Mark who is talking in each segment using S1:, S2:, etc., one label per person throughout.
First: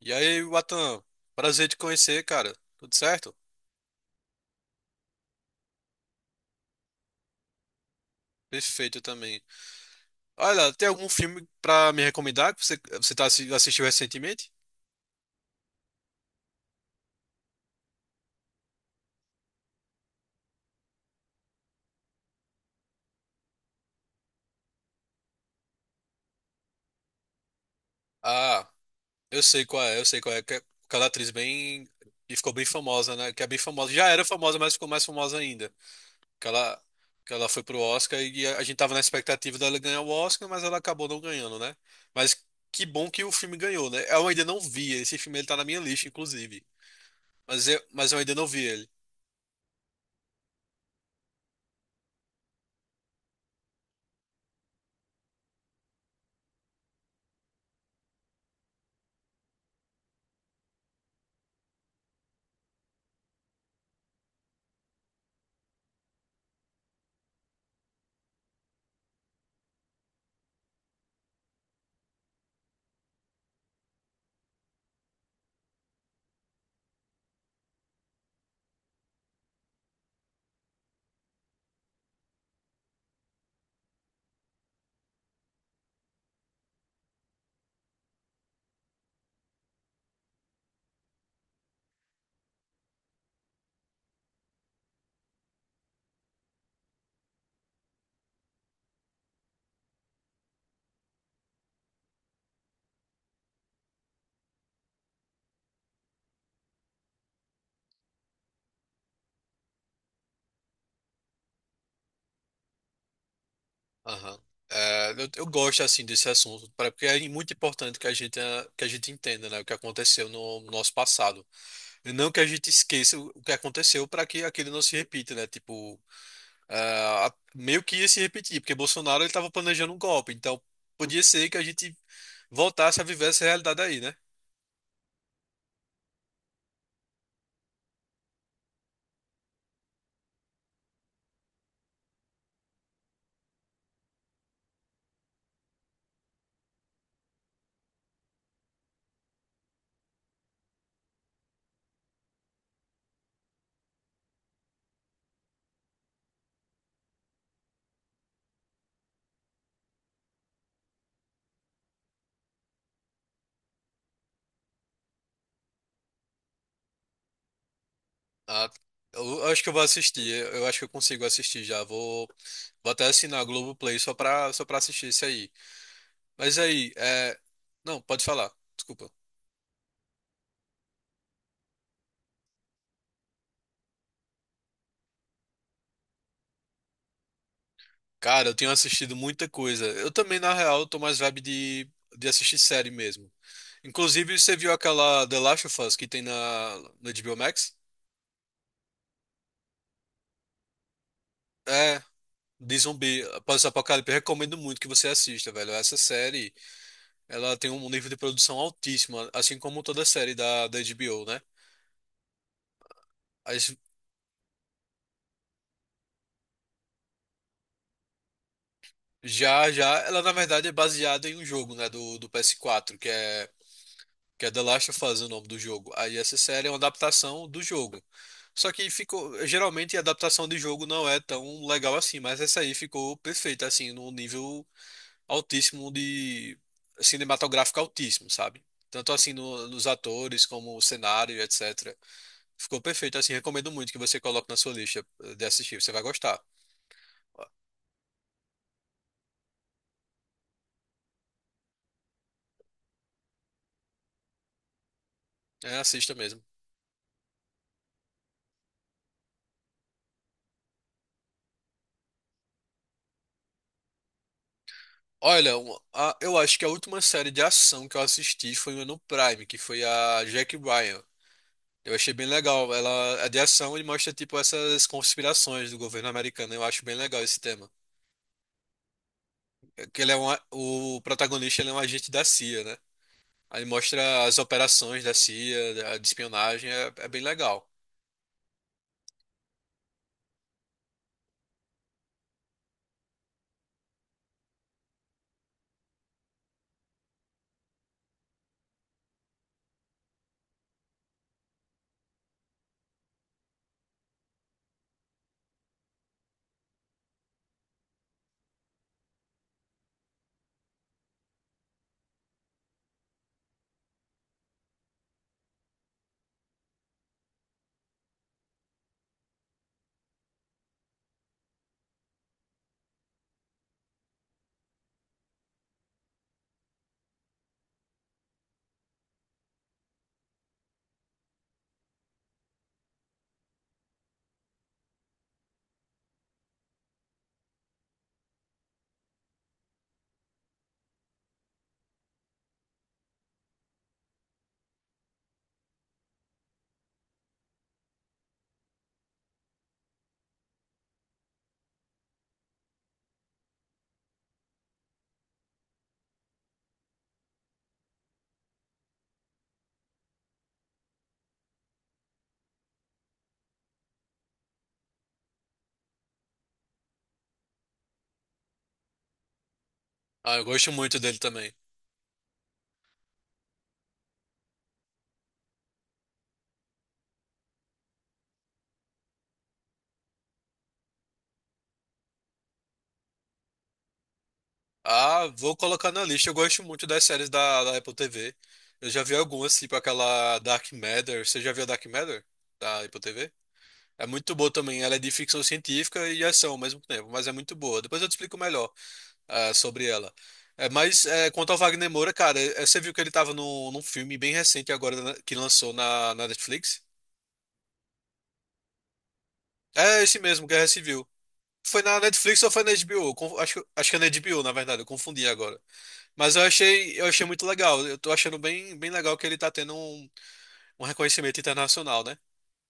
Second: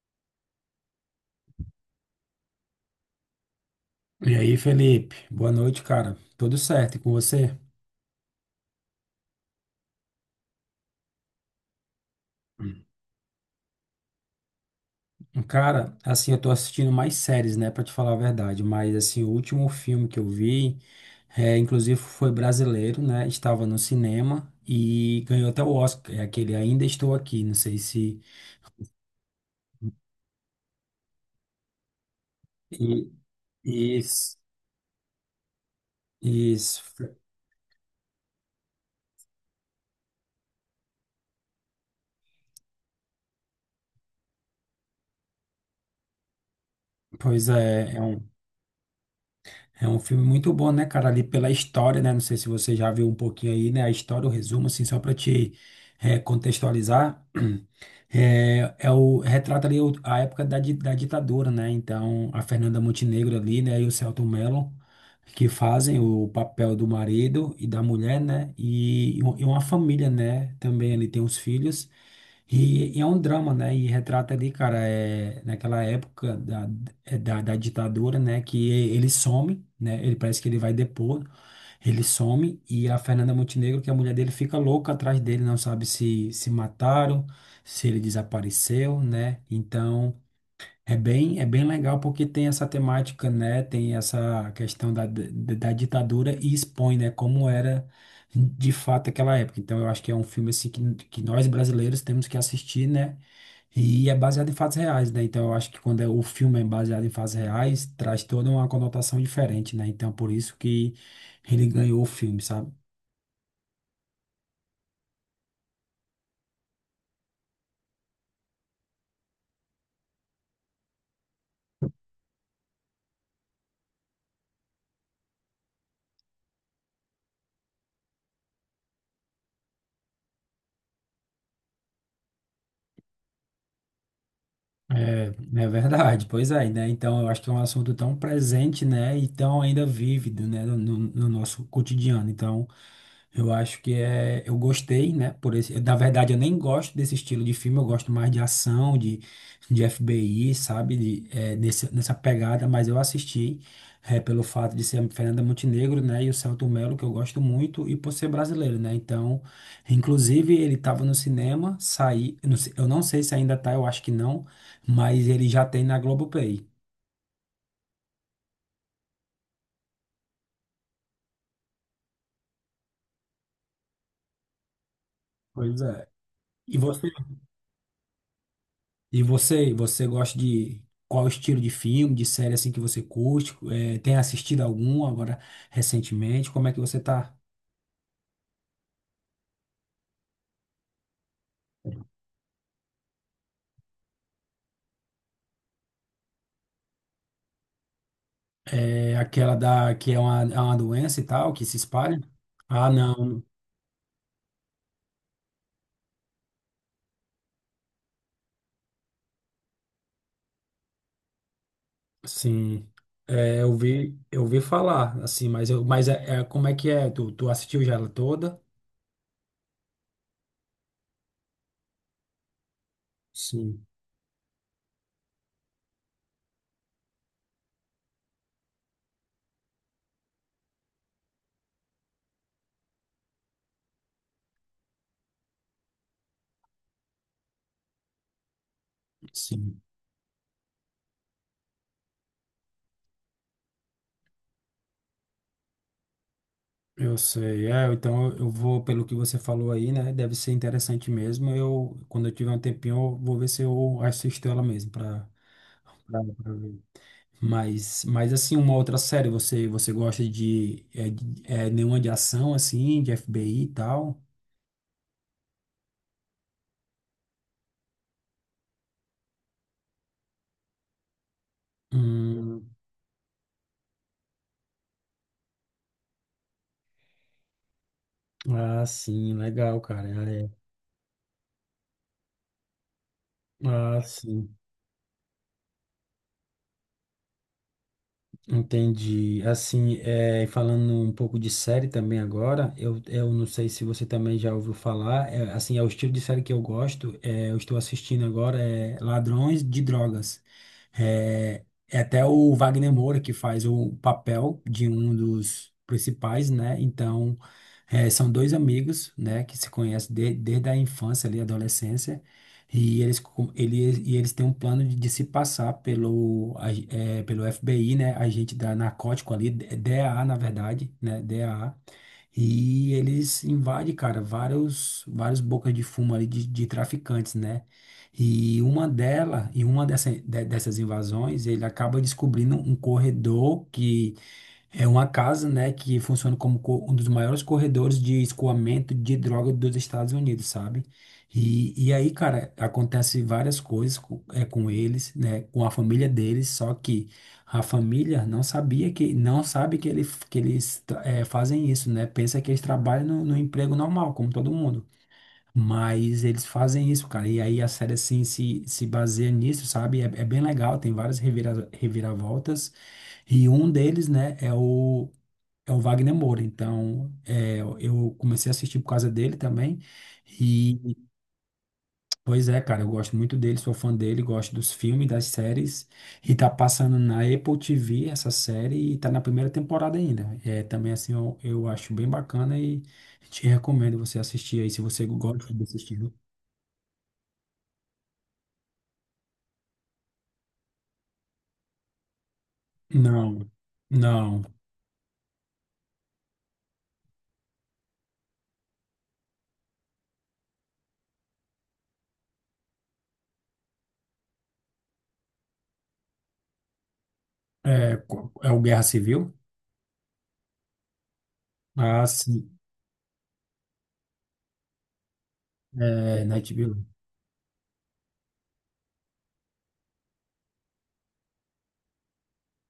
S1: E aí, Watan, prazer te conhecer, cara. Tudo certo?
S2: E aí, Felipe? Boa noite, cara. Tudo certo e com você?
S1: Perfeito também. Olha, tem algum filme pra me recomendar que você,
S2: Hum.
S1: você tá, assistiu recentemente?
S2: Cara, assim, eu tô assistindo mais séries, né, pra te falar a verdade, mas assim, o último filme que eu vi, inclusive foi brasileiro, né? Estava no cinema e ganhou até o Oscar, é aquele Ainda Estou Aqui, não sei se
S1: Ah, eu sei qual é, eu sei qual é. Que é aquela atriz bem. E ficou bem
S2: e
S1: famosa, né? Que é bem famosa.
S2: e
S1: Já era famosa, mas ficou mais famosa ainda. que ela,
S2: isso,
S1: que ela foi pro Oscar e a gente tava na expectativa dela ganhar o Oscar, mas ela acabou não ganhando, né? Mas que bom que o filme ganhou, né? Eu ainda não vi, esse filme ele tá na minha lista, inclusive.
S2: pois é, é
S1: Mas eu
S2: um
S1: ainda não vi ele.
S2: é um filme muito bom, né, cara? Ali pela história, né? Não sei se você já viu um pouquinho aí, né? A história, o resumo, assim, só pra te contextualizar. É, é o, retrata ali a época da, da ditadura, né? Então, a Fernanda Montenegro ali, né? E o Selton Mello, que fazem o papel do marido e da mulher, né? E, e uma família, né? Também ali tem os filhos. E é um drama, né? E retrata ali, cara, é, naquela época da, da, da ditadura, né? Que ele some, né? Ele parece que ele vai depor, ele some e a Fernanda Montenegro, que é a mulher dele, fica louca atrás dele, não sabe se se mataram, se ele desapareceu, né? Então. É bem legal porque tem essa temática, né? Tem essa questão da ditadura e expõe, né? Como era de fato aquela época. Então eu acho que é um filme assim que nós brasileiros temos que assistir, né? E é baseado em fatos reais, né? Então eu acho que o filme é baseado em fatos reais, traz toda uma conotação diferente, né? Então por isso que ele ganhou o filme, sabe?
S1: Aham. É, eu gosto assim desse assunto, porque é muito importante que a gente, que a gente entenda, né, o que aconteceu no nosso passado. E não que a gente esqueça o que aconteceu para que aquilo não se repita, né? Tipo, ah, meio que ia se repetir, porque Bolsonaro ele estava planejando um golpe, então podia ser que a gente voltasse a viver essa realidade aí, né?
S2: É, é verdade, pois é, né? Então eu acho que é um assunto tão presente, né? E tão ainda vívido, né? No nosso cotidiano. Então eu acho que é, eu gostei, né? Por esse, na verdade eu nem gosto desse estilo de filme, eu gosto mais de ação, de FBI, sabe? De, é, nessa pegada, mas eu assisti, é, pelo fato de ser a Fernanda Montenegro, né? E o Selton Mello, que eu gosto muito, e por ser brasileiro, né? Então, inclusive ele estava no cinema, saí, eu não sei, se ainda tá, eu acho que não, mas ele já tem na Globoplay.
S1: Ah, eu acho que eu vou assistir, eu acho que eu consigo assistir já, vou, vou até assinar a Globoplay só só pra assistir isso aí.
S2: Pois é.
S1: Mas
S2: E
S1: aí,
S2: você,
S1: é... Não, pode falar, desculpa.
S2: você gosta de qual estilo de filme, de série assim que você curte? Eh, tem assistido algum agora recentemente? Como é que você tá?
S1: Cara, eu tenho assistido muita coisa, eu também, na real, eu tô mais de assistir série mesmo. Inclusive, você viu aquela The Last of Us que tem no HBO Max?
S2: É aquela da que é uma doença e tal, que se
S1: É,
S2: espalha?
S1: de
S2: Ah,
S1: zumbi,
S2: não.
S1: pós-apocalipse, eu recomendo muito que você assista, velho. Essa série, ela tem um nível de produção altíssimo, assim como toda série da HBO, né?
S2: Sim. É,
S1: As-
S2: eu vi falar, assim, mas eu, mas como é que é? Tu, tu assistiu já ela toda?
S1: Já, já, ela na verdade é baseada em um jogo, né, do PS4,
S2: Sim,
S1: que é The Last of Us, o nome do jogo. Aí essa série é uma adaptação do jogo. Só que ficou, geralmente a adaptação de jogo não é tão legal assim, mas essa aí ficou perfeita, assim, num nível altíssimo de assim, cinematográfico altíssimo, sabe? Tanto assim
S2: sim.
S1: nos atores como o cenário, etc. Ficou perfeito, assim, recomendo muito que você coloque na sua lista de assistir, você vai gostar.
S2: Eu sei, é, então eu vou, pelo que você falou aí, né? Deve ser interessante mesmo. Eu, quando eu tiver um tempinho, eu vou ver se eu assisto ela mesmo para
S1: É, assista mesmo.
S2: ver. Mas assim, uma outra série, você, você gosta de, nenhuma de ação, assim, de FBI e tal?
S1: Olha, eu acho que a última série de ação que eu assisti foi uma no Prime, que foi a Jack Ryan. Eu achei bem legal.
S2: Hum,
S1: Ela é de ação e mostra tipo essas conspirações do governo americano. Eu acho bem legal esse tema.
S2: ah, sim, legal,
S1: Que
S2: cara.
S1: ele é um,
S2: É.
S1: o protagonista ele é um agente da CIA, né? Aí
S2: Ah,
S1: mostra as
S2: sim.
S1: operações da CIA, de espionagem, é, é bem legal.
S2: Entendi. Assim, é, falando um pouco de série também agora, eu não sei se você também já ouviu falar, é, assim, é o estilo de série que eu gosto, é, eu estou assistindo agora, é Ladrões de Drogas. É, é até o Wagner Moura que faz o papel de um dos principais, né? Então, é, são dois amigos, né, que se conhecem desde a infância ali, adolescência, e eles, e eles têm um plano de se passar pelo, pelo FBI, né? Agente da narcótico ali, DAA, na verdade, né? DEA. E eles invadem, cara, vários, vários bocas de fumo ali de traficantes, né? E uma dela, e uma dessa, dessas invasões, ele acaba descobrindo um corredor que é uma casa, né, que funciona como um dos maiores corredores de escoamento de droga dos Estados Unidos, sabe? E aí, cara, acontece várias coisas com, é, com eles, né, com a família deles, só que a família não sabia que, não sabe que, ele, que eles tra- é, fazem isso, né? Pensa que eles trabalham no emprego normal, como todo mundo. Mas eles fazem isso, cara. E aí a série, assim, se baseia nisso, sabe? É, é bem legal, tem reviravoltas. E um deles, né, é o Wagner Moura. Então, é, eu comecei a assistir por causa dele também.
S1: Ah, eu gosto
S2: E,
S1: muito dele também.
S2: pois é, cara, eu gosto muito dele, sou fã dele, gosto dos filmes, das séries. E tá passando na Apple TV essa série e tá na primeira temporada ainda. É, também, assim, eu acho bem bacana e te recomendo você assistir aí, se você
S1: Ah,
S2: gosta
S1: vou
S2: de
S1: colocar
S2: assistir.
S1: na lista. Eu gosto muito das séries da Apple TV. Eu já vi algumas, tipo aquela Dark Matter. Você já viu a Dark Matter da Apple TV?
S2: Não,
S1: É muito
S2: não.
S1: boa também. Ela é de ficção científica e ação ao mesmo tempo, mas é muito boa. Depois eu te explico melhor. É, sobre ela. É, mas é, quanto ao Wagner Moura, cara, é, você viu que ele tava no, num filme bem recente agora né, que lançou na Netflix?
S2: É, é o Guerra Civil?
S1: É esse mesmo, Guerra Civil. Foi na
S2: Ah,
S1: Netflix ou
S2: sim.
S1: foi na HBO? Acho, acho que é na HBO, na verdade, eu confundi agora.
S2: É, Night Vale.
S1: Eu achei muito legal. Eu tô achando bem, bem legal que ele tá tendo um, um reconhecimento internacional, né?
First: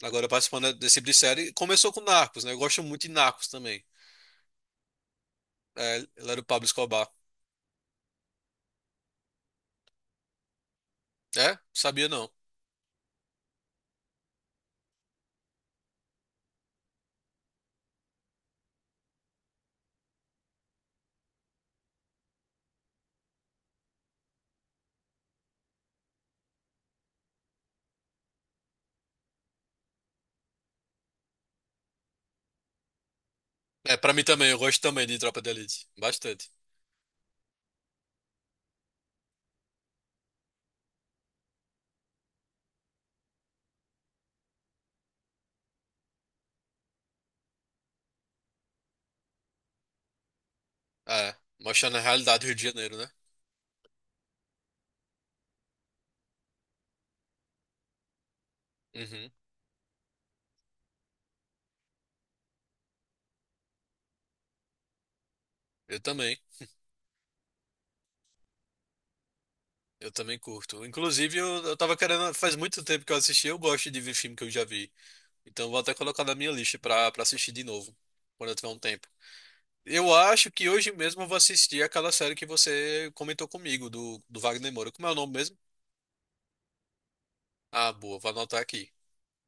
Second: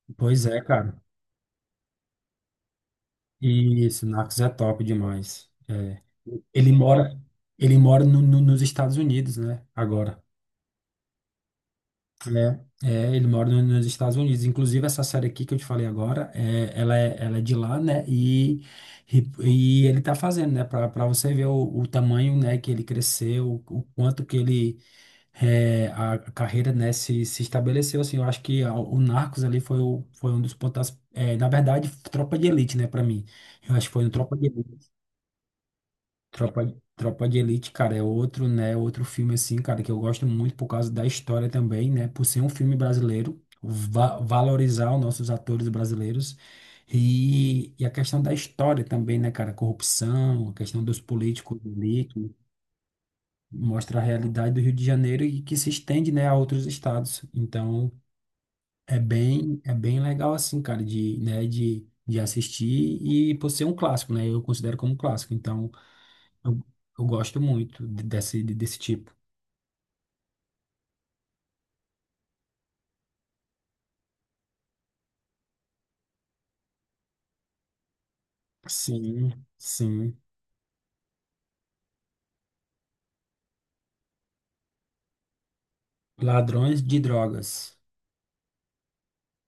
S1: Agora
S2: Pois é,
S1: participando desse
S2: cara.
S1: tipo de série. Começou com Narcos, né? Eu gosto muito de Narcos também.
S2: Isso, Narcos é top demais.
S1: É,
S2: É.
S1: ele era o Pablo
S2: Ele
S1: Escobar.
S2: mora, ele mora nos Estados Unidos, né? Agora.
S1: É? Sabia não.
S2: É, é, ele mora nos Estados Unidos. Inclusive, essa série aqui que eu te falei agora, é, ela, é, ela é de lá, né? E ele tá fazendo, né? Pra, pra você ver o tamanho, né, que ele cresceu, o quanto que ele. É, a carreira, né, se estabeleceu, assim, eu acho que o Narcos ali foi, o, foi um dos pontos, é, na verdade, Tropa de Elite, né, pra mim, eu acho que
S1: É,
S2: foi no
S1: pra mim
S2: Tropa de
S1: também, eu gosto
S2: Elite.
S1: também de Tropa de Elite. Bastante.
S2: Tropa de Elite, cara, é outro, né? Outro filme assim, cara, que eu gosto muito por causa da história também, né? Por ser um filme brasileiro, va valorizar os nossos atores brasileiros e a questão da história também, né, cara? Corrupção, a questão dos
S1: É,
S2: políticos
S1: mostrando a
S2: ali, que
S1: realidade do Rio de Janeiro, né?
S2: mostra a realidade do Rio de Janeiro e que se estende, né, a outros estados. Então,
S1: Uhum.
S2: é bem legal assim, cara, de assistir e por ser um clássico, né? Eu considero como um clássico. Então,
S1: Eu também.
S2: eu, eu gosto muito desse tipo.
S1: Eu também curto. Inclusive, eu tava querendo. Faz muito tempo que eu assisti, eu gosto de ver filme que eu já vi. Então, vou até colocar na minha lista pra assistir de novo, quando eu tiver um tempo.
S2: Sim,
S1: Eu
S2: sim.
S1: acho que hoje mesmo eu vou assistir aquela série que você comentou comigo, do Wagner Moura. Como é o nome mesmo?
S2: Ladrões de drogas.
S1: Ah, boa, vou anotar aqui.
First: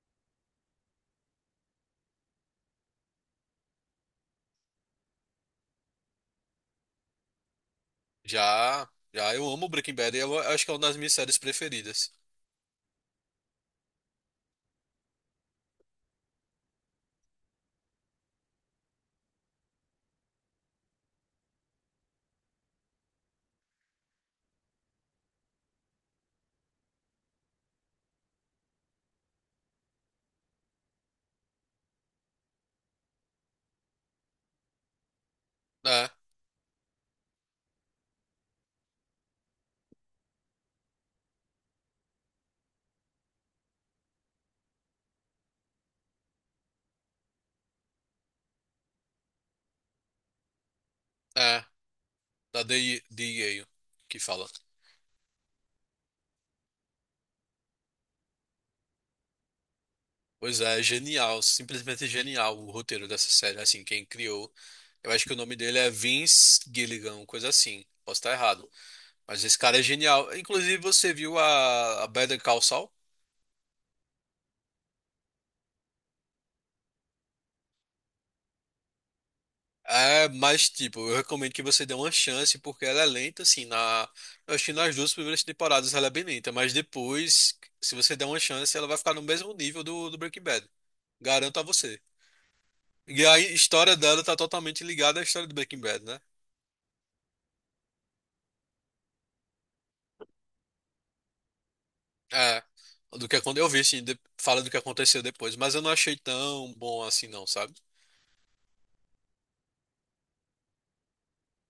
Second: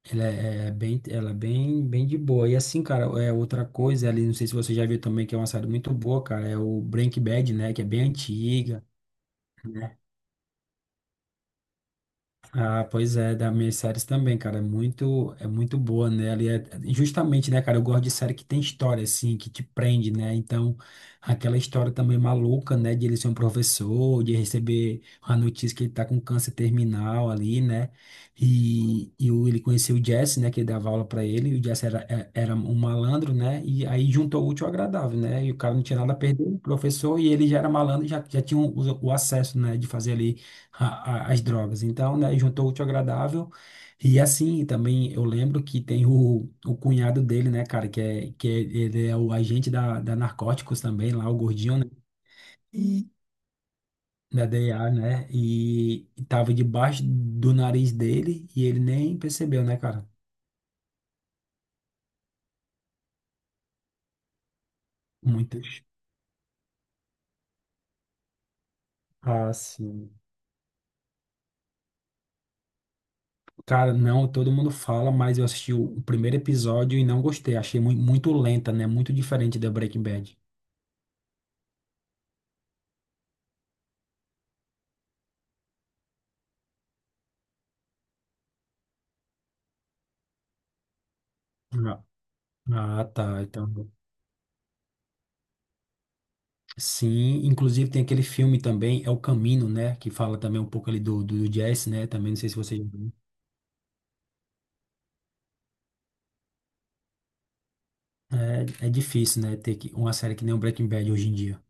S2: Ela é, é bem, ela é bem, bem de boa. E assim, cara, é outra coisa ali, não sei se você já viu também, que é uma série muito boa, cara, é o Breaking Bad, né, que é bem antiga.
S1: Já, já, eu amo Breaking Bad e eu acho que é uma das minhas séries preferidas.
S2: Ah, pois é, das minhas séries também, cara, é muito boa, né? Ali é, é, justamente, né, cara, eu gosto de série que tem história, assim, que te prende, né? Então, aquela história também maluca, né, de ele ser um professor, de receber a notícia que ele tá com câncer terminal ali, né? E, ele conheceu o Jesse, né, que dava aula pra ele, e o Jesse era, era um malandro, né? E aí juntou o útil ao agradável, né? E o cara não tinha
S1: É,
S2: nada a perder, o professor, e ele já era malandro, já, já tinha o acesso, né, de fazer ali as drogas. Então, né, juntou o útil ao agradável. E assim, também eu lembro que tem o cunhado dele, né, cara, que é, ele é o agente da, da Narcóticos também, lá, o
S1: é,
S2: gordinho, né,
S1: da
S2: E-
S1: DEA, que fala.
S2: da DEA, né, e tava debaixo do nariz dele e ele nem percebeu, né, cara?
S1: Pois é, genial, simplesmente genial o roteiro dessa série. Assim, quem criou, eu acho que o nome
S2: Muito.
S1: dele é Vince Gilligan, coisa assim. Posso estar errado, mas
S2: Ah,
S1: esse cara é
S2: sim.
S1: genial. Inclusive, você viu a Better Call Saul?
S2: Cara, não, todo mundo fala, mas eu assisti o primeiro episódio e não gostei. Achei muito lenta, né? Muito diferente da Breaking
S1: É,
S2: Bad.
S1: mas tipo, eu recomendo que você dê uma chance porque ela é lenta, assim, na, eu acho que nas duas primeiras temporadas ela é bem lenta, mas depois, se você der uma chance, ela vai ficar no mesmo nível do Breaking Bad. Garanto a você.
S2: Ah, ah,
S1: E a
S2: tá. Então.
S1: história dela tá totalmente ligada à história do Breaking Bad, né?
S2: Sim, inclusive tem aquele filme também, é o Camino, né? Que fala também um pouco ali do jazz, né? Também não sei se
S1: É,
S2: você já viu.
S1: do que quando eu vi, assim, fala do que aconteceu depois, mas eu não achei tão bom assim, não, sabe?
S2: É, é difícil, né? Uma série que nem o Breaking Bad hoje em dia.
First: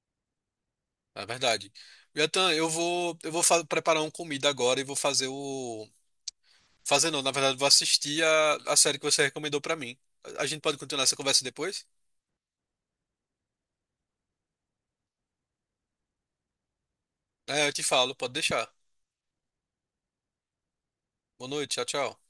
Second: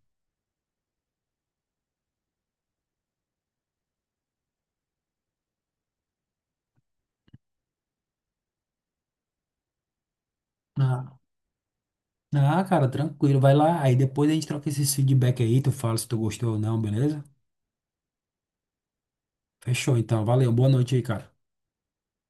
S1: É verdade. Yatan, eu vou, preparar uma comida agora e vou fazer o. Fazer não, na verdade, vou assistir a série que você recomendou pra mim. A gente pode continuar essa
S2: Ah,
S1: conversa depois?
S2: ah, cara, tranquilo, vai lá. Aí depois a gente troca esses feedback aí, tu fala se tu gostou ou não, beleza?
S1: É, eu te falo, pode deixar.
S2: Fechou, então. Valeu, boa noite aí, cara.
S1: Boa noite, tchau, tchau.